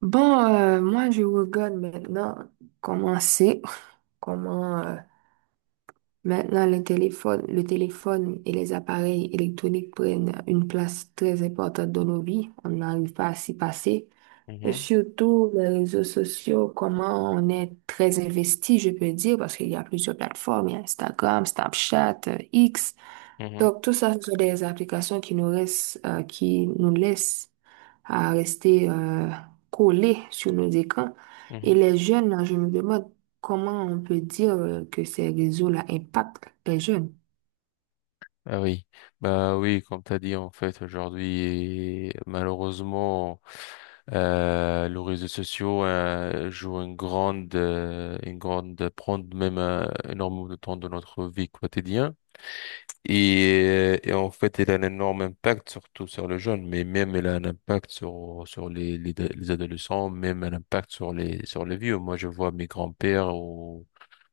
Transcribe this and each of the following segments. Moi, je regarde maintenant comment c'est, comment maintenant le téléphone et les appareils électroniques prennent une place très importante dans nos vies. On n'arrive pas à s'y passer. Et Mhm, surtout les réseaux sociaux, comment on est très investi, je peux dire, parce qu'il y a plusieurs plateformes, il y a Instagram, Snapchat, X. mhm, Donc, tout ça, ce sont des applications qui nous restent, qui nous laissent à rester collés sur nos écrans. mhm. Et les jeunes, là, je me demande comment on peut dire que ces réseaux-là impactent les jeunes. Ah oui, bah oui, comme t'as dit en fait aujourd'hui, malheureusement, les réseaux sociaux jouent une grande, prennent même énormément de temps de notre vie quotidienne et en fait, il a un énorme impact surtout sur les jeunes, mais même il a un impact sur les adolescents, même un impact sur les vieux. Moi, je vois mes grands-pères ou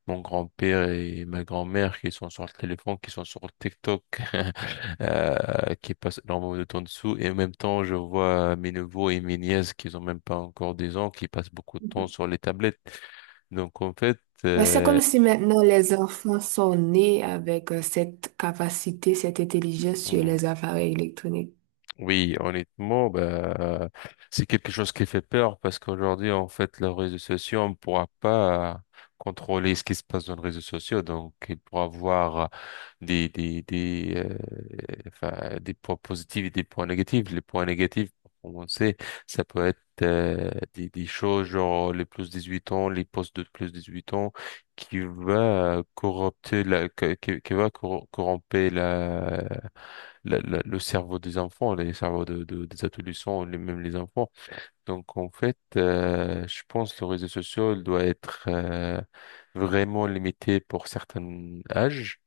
mon grand-père et ma grand-mère qui sont sur le téléphone, qui sont sur TikTok, qui passent énormément de temps dessous. Et en même temps, je vois mes neveux et mes nièces qui ont même pas encore des ans, qui passent beaucoup de temps sur les tablettes. Donc, en fait, Mais c'est euh, comme si maintenant les enfants sont nés avec cette capacité, cette intelligence sur hmm, les appareils électroniques. oui, honnêtement, bah, c'est quelque chose qui fait peur parce qu'aujourd'hui, en fait, les réseaux sociaux, on ne pourra pas contrôler ce qui se passe dans les réseaux sociaux. Donc, il pourra avoir des points positifs et des points négatifs. Les points négatifs, pour commencer, ça peut être des choses genre les plus 18 ans, les postes de plus 18 ans qui va corromper le cerveau des enfants, les cerveaux des adolescents, même les enfants. Donc en fait, je pense que le réseau social doit être vraiment limité pour certains âges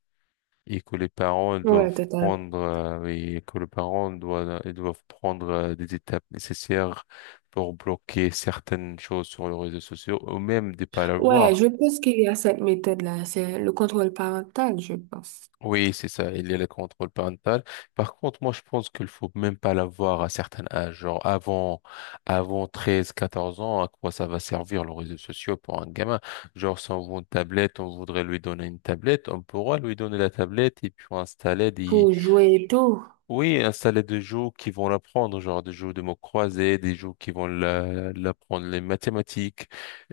et que les parents Ouais, doivent totalement. prendre et que les parents doivent, ils doivent prendre des étapes nécessaires pour bloquer certaines choses sur les réseaux sociaux ou même de pas Ouais, l'avoir. je pense qu'il y a cette méthode-là, c'est le contrôle parental, je pense, Oui, c'est ça, il y a le contrôle parental. Par contre, moi, je pense qu'il faut même pas l'avoir à certains âges, genre avant, 13, 14 ans, à quoi ça va servir les réseaux sociaux pour un gamin? Genre, si on veut une tablette, on voudrait lui donner une tablette, on pourra lui donner la tablette et puis installer, pour jouer tôt. oui, installer des jeux qui vont l'apprendre, genre des jeux de mots croisés, des jeux qui vont l'apprendre les mathématiques,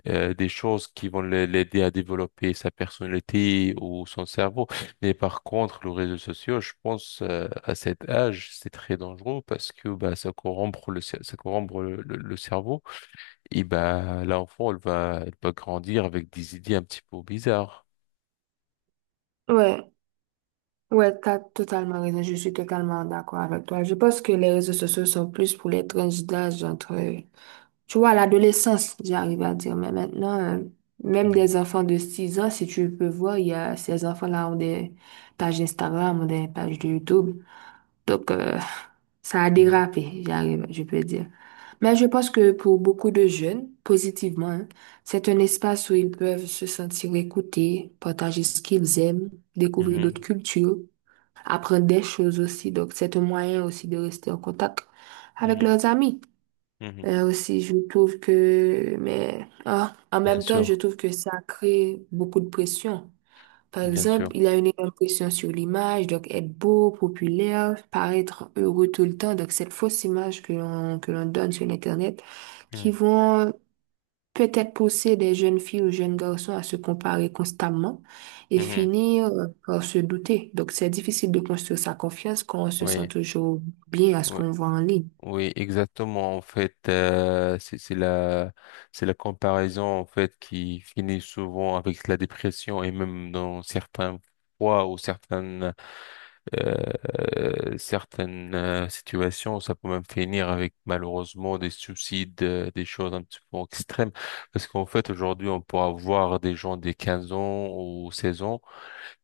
des choses qui vont l'aider à développer sa personnalité ou son cerveau. Mais par contre, le réseau social, je pense, à cet âge, c'est très dangereux parce que bah, ça corrompt le cerveau. Et bah, l'enfant, elle va grandir avec des idées un petit peu bizarres. Ouais, ouais, t'as totalement raison, je suis totalement d'accord avec toi. Je pense que les réseaux sociaux sont plus pour les tranches d'âge entre, tu vois, l'adolescence, j'arrive à dire, mais maintenant, même des enfants de 6 ans, si tu peux voir, il y a, ces enfants-là ont des pages Instagram, ont des pages de YouTube. Donc, ça a Mhm, dérapé, j'arrive, je peux dire. Mais je pense que pour beaucoup de jeunes, positivement, hein, c'est un espace où ils peuvent se sentir écoutés, partager ce qu'ils aiment, découvrir d'autres mhm, cultures, apprendre des choses aussi. Donc, c'est un moyen aussi de rester en contact avec mhm, leurs amis. mhm, mhm. Aussi, je trouve que, mais ah, en Bien même temps, je sûr, trouve que ça crée beaucoup de pression. Par bien exemple, sûr. il a une impression sur l'image, donc être beau, populaire, paraître heureux tout le temps. Donc, cette fausse image que l'on donne sur Internet, qui Mhm, vont peut-être pousser des jeunes filles ou jeunes garçons à se comparer constamment et mhm. finir par se douter. Donc, c'est difficile de construire sa confiance quand on se sent Oui, toujours bien à ce oui, qu'on voit en ligne. oui, exactement. En fait, c'est la comparaison en fait qui finit souvent avec la dépression et même dans certains fois ou certaines, certaines situations, ça peut même finir avec malheureusement des suicides, des choses un petit peu extrêmes. Parce qu'en fait, aujourd'hui, on peut avoir des gens de 15 ans ou 16 ans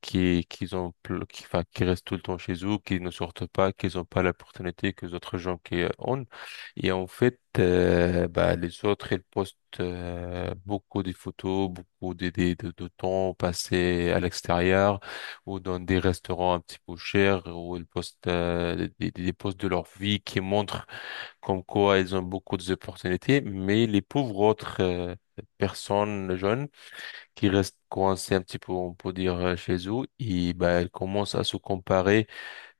qui ont, pl- qui, enfin, qui restent tout le temps chez eux, qui ne sortent pas, qui n'ont pas l'opportunité que les autres gens qui ont. Et en fait, bah, les autres, ils postent beaucoup de photos, beaucoup de temps passé à l'extérieur ou dans des restaurants un petit peu chers où ils postent des posts de leur vie qui montrent comme quoi ils ont beaucoup d'opportunités, mais les pauvres autres personnes jeunes, qui restent coincés un petit peu, on peut dire, chez eux, et bah, elles commencent à se comparer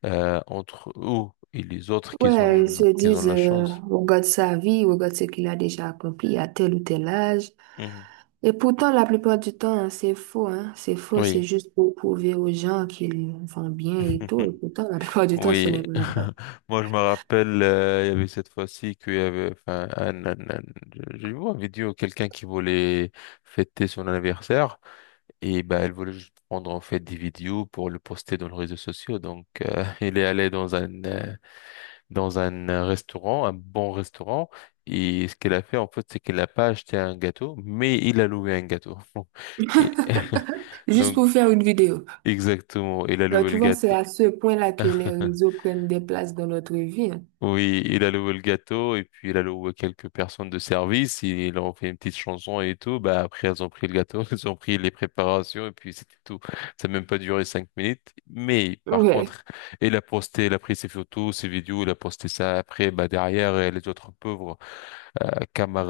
entre eux et les autres qui Ouais, ont, ils se qui ont disent, la chance. on regarde sa vie, on regarde ce qu'il a déjà accompli à tel ou tel âge. Mhm. Et pourtant, la plupart du temps, hein. C'est faux, Oui. c'est juste pour prouver aux gens qu'ils vont bien et tout. Et pourtant, la plupart du temps, ce Oui, n'est pas vrai. moi je me rappelle, il y avait cette fois-ci qu'il y avait, enfin, un- je- j'ai vu une vidéo, quelqu'un qui voulait fêter son anniversaire et bah elle voulait juste prendre en fait des vidéos pour le poster dans les réseaux sociaux. Donc il est allé dans dans un restaurant, un bon restaurant. Et ce qu'elle a fait, en fait, c'est qu'elle n'a pas acheté un gâteau, mais il a loué un gâteau. Et- Juste donc, pour faire une vidéo. exactement, il a Donc, loué tu le vois, c'est gâteau. à ce point-là que les réseaux prennent des places dans notre vie, hein. Oui, il a loué le gâteau et puis il a loué quelques personnes de service. Ils leur a fait une petite chanson et tout. Bah, après, elles ont pris le gâteau, elles ont pris les préparations et puis c'était tout. Ça n'a même pas duré 5 minutes. Mais par Ouais. contre, il a posté, il a pris ses photos, ses vidéos, il a posté ça après, bah, derrière, les autres pauvres euh,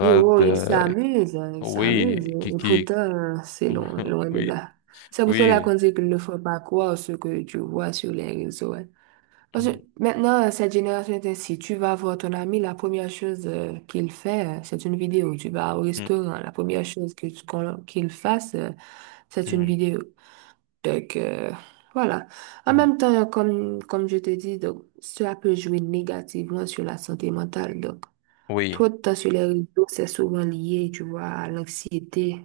Et oh, ils s'amusent, hein, ils oui, s'amusent. Et pourtant, c'est loin, loin de oui, là. C'est pour cela oui, qu'on dit qu'ils ne faut pas croire ce que tu vois sur les réseaux, hein. Parce que mm, maintenant, cette génération est ainsi. Tu vas voir ton ami, la première chose qu'il fait, c'est une vidéo. Tu vas au mm, restaurant, la première chose que tu- qu'on- qu'il fasse, c'est une mm, vidéo. Donc, voilà. En mm, même temps, comme je te dis, donc, cela peut jouer négativement sur la santé mentale. Donc, oui, trop de temps sur les réseaux, c'est souvent lié, tu vois, à l'anxiété,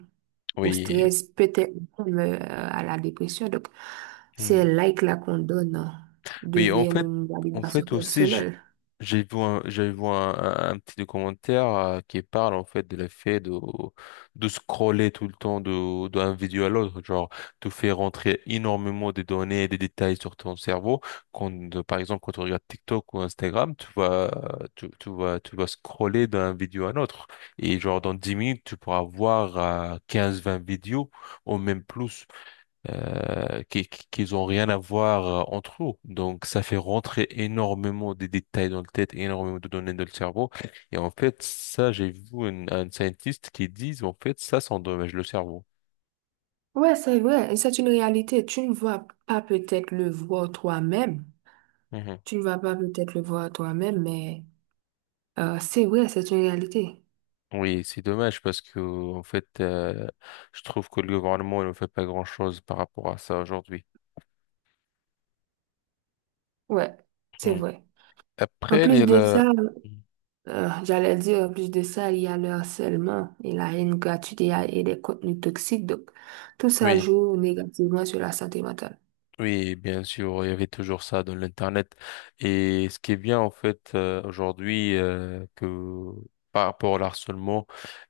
au oui. stress, peut-être même à la dépression. Donc, ces Mmh. likes-là qu'on donne Oui, deviennent une en validation fait aussi, j- personnelle. J'ai vu un petit documentaire qui parle en fait de l'effet de, scroller tout le temps d'un vidéo à l'autre, genre te faire rentrer énormément de données et des détails sur ton cerveau. Quand, par exemple, quand tu regardes TikTok ou Instagram, tu vas scroller d'un vidéo à l'autre. Et genre dans 10 minutes, tu pourras voir 15, 20 vidéos ou même plus qu'ils ont rien à voir entre eux. Donc, ça fait rentrer énormément de détails dans le tête, énormément de données dans le cerveau. Et en fait, ça, j'ai vu un scientiste qui dit, en fait, ça endommage le cerveau. Ouais, c'est vrai, et c'est une réalité. Tu ne vas pas peut-être le voir toi-même. Mhm. Tu ne vas pas peut-être le voir toi-même, mais c'est vrai, c'est une réalité. Oui, c'est dommage parce que, en fait, je trouve que le gouvernement ne fait pas grand-chose par rapport à ça aujourd'hui. Ouais, c'est Mhm. vrai. En Après, il y plus a de la. ça, Mhm. J'allais dire, en plus de ça, il y a le harcèlement et la haine gratuite et des contenus toxiques. Donc, tout ça Oui. joue négativement sur la santé mentale. Oui, bien sûr, il y avait toujours ça dans l'Internet. Et ce qui est bien, en fait, aujourd'hui, que par rapport à l'harcèlement,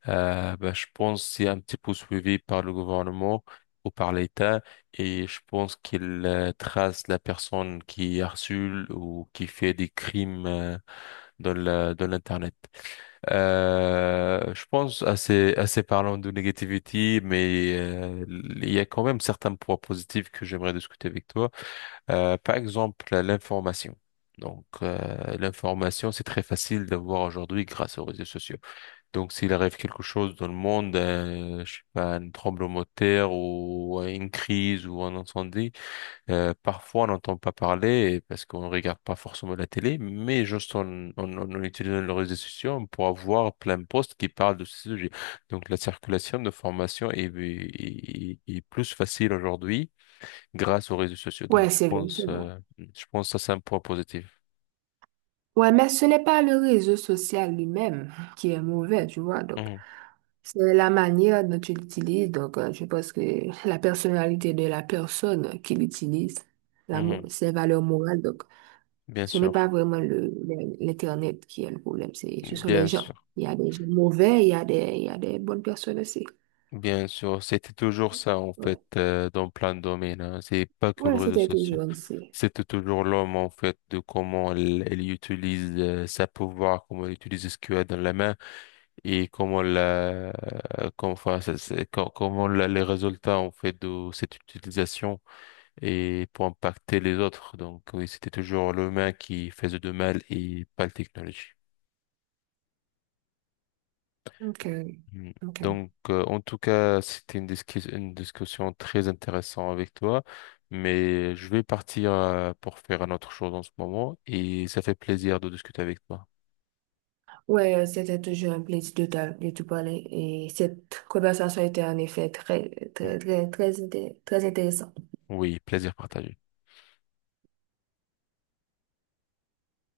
ben, je pense que c'est un petit peu suivi par le gouvernement ou par l'État. Et je pense qu'il trace la personne qui harcèle ou qui fait des crimes dans l'Internet. Je pense assez parlant de négativité, mais il y a quand même certains points positifs que j'aimerais discuter avec toi. Par exemple, l'information. Donc, l'information, c'est très facile d'avoir aujourd'hui grâce aux réseaux sociaux. Donc, s'il arrive quelque chose dans le monde, je sais pas, un tremblement de terre ou une crise ou un incendie, parfois on n'entend pas parler parce qu'on ne regarde pas forcément la télé, mais juste en utilisant les réseaux sociaux, on pourra voir plein de posts qui parlent de ce sujet. Donc, la circulation de formation est plus facile aujourd'hui grâce aux réseaux sociaux. Donc, Ouais, je c'est vrai, pense, c'est vrai. euh, je pense que ça, c'est un point positif. Ouais, mais ce n'est pas le réseau social lui-même qui est mauvais, tu vois. Donc, Mhm, c'est la manière dont tu l'utilises. Donc, je pense que la personnalité de la personne qui l'utilise, mhm. Ses valeurs morales. Donc, Bien ce n'est pas sûr, vraiment l'Internet qui est le problème. C'est, ce sont les bien sûr, gens. Il y a des gens mauvais, il y a il y a des bonnes personnes aussi. bien sûr. C'était toujours ça, en fait, dans plein de domaines. Hein. C'est pas que le Ouais, réseau c'était social. toujours ainsi. C'était toujours l'homme, en fait, de comment elle utilise sa pouvoir, comment elle utilise ce qu'elle a dans la main et comment la, comment, enfin, ça- c'est- co- comment les résultats, en fait, de cette utilisation. Et pour impacter les autres. Donc oui, c'était toujours l'humain qui faisait de mal et pas la technologie. Ok, Mm. ok. Donc en tout cas, c'était une une discussion très intéressante avec toi, mais je vais partir pour faire un autre chose en ce moment et ça fait plaisir de discuter avec toi. Ouais, c'était toujours un plaisir de de te parler et cette conversation était en effet très, Mm. très, très, très, inté- très intéressante. Oui, plaisir partagé.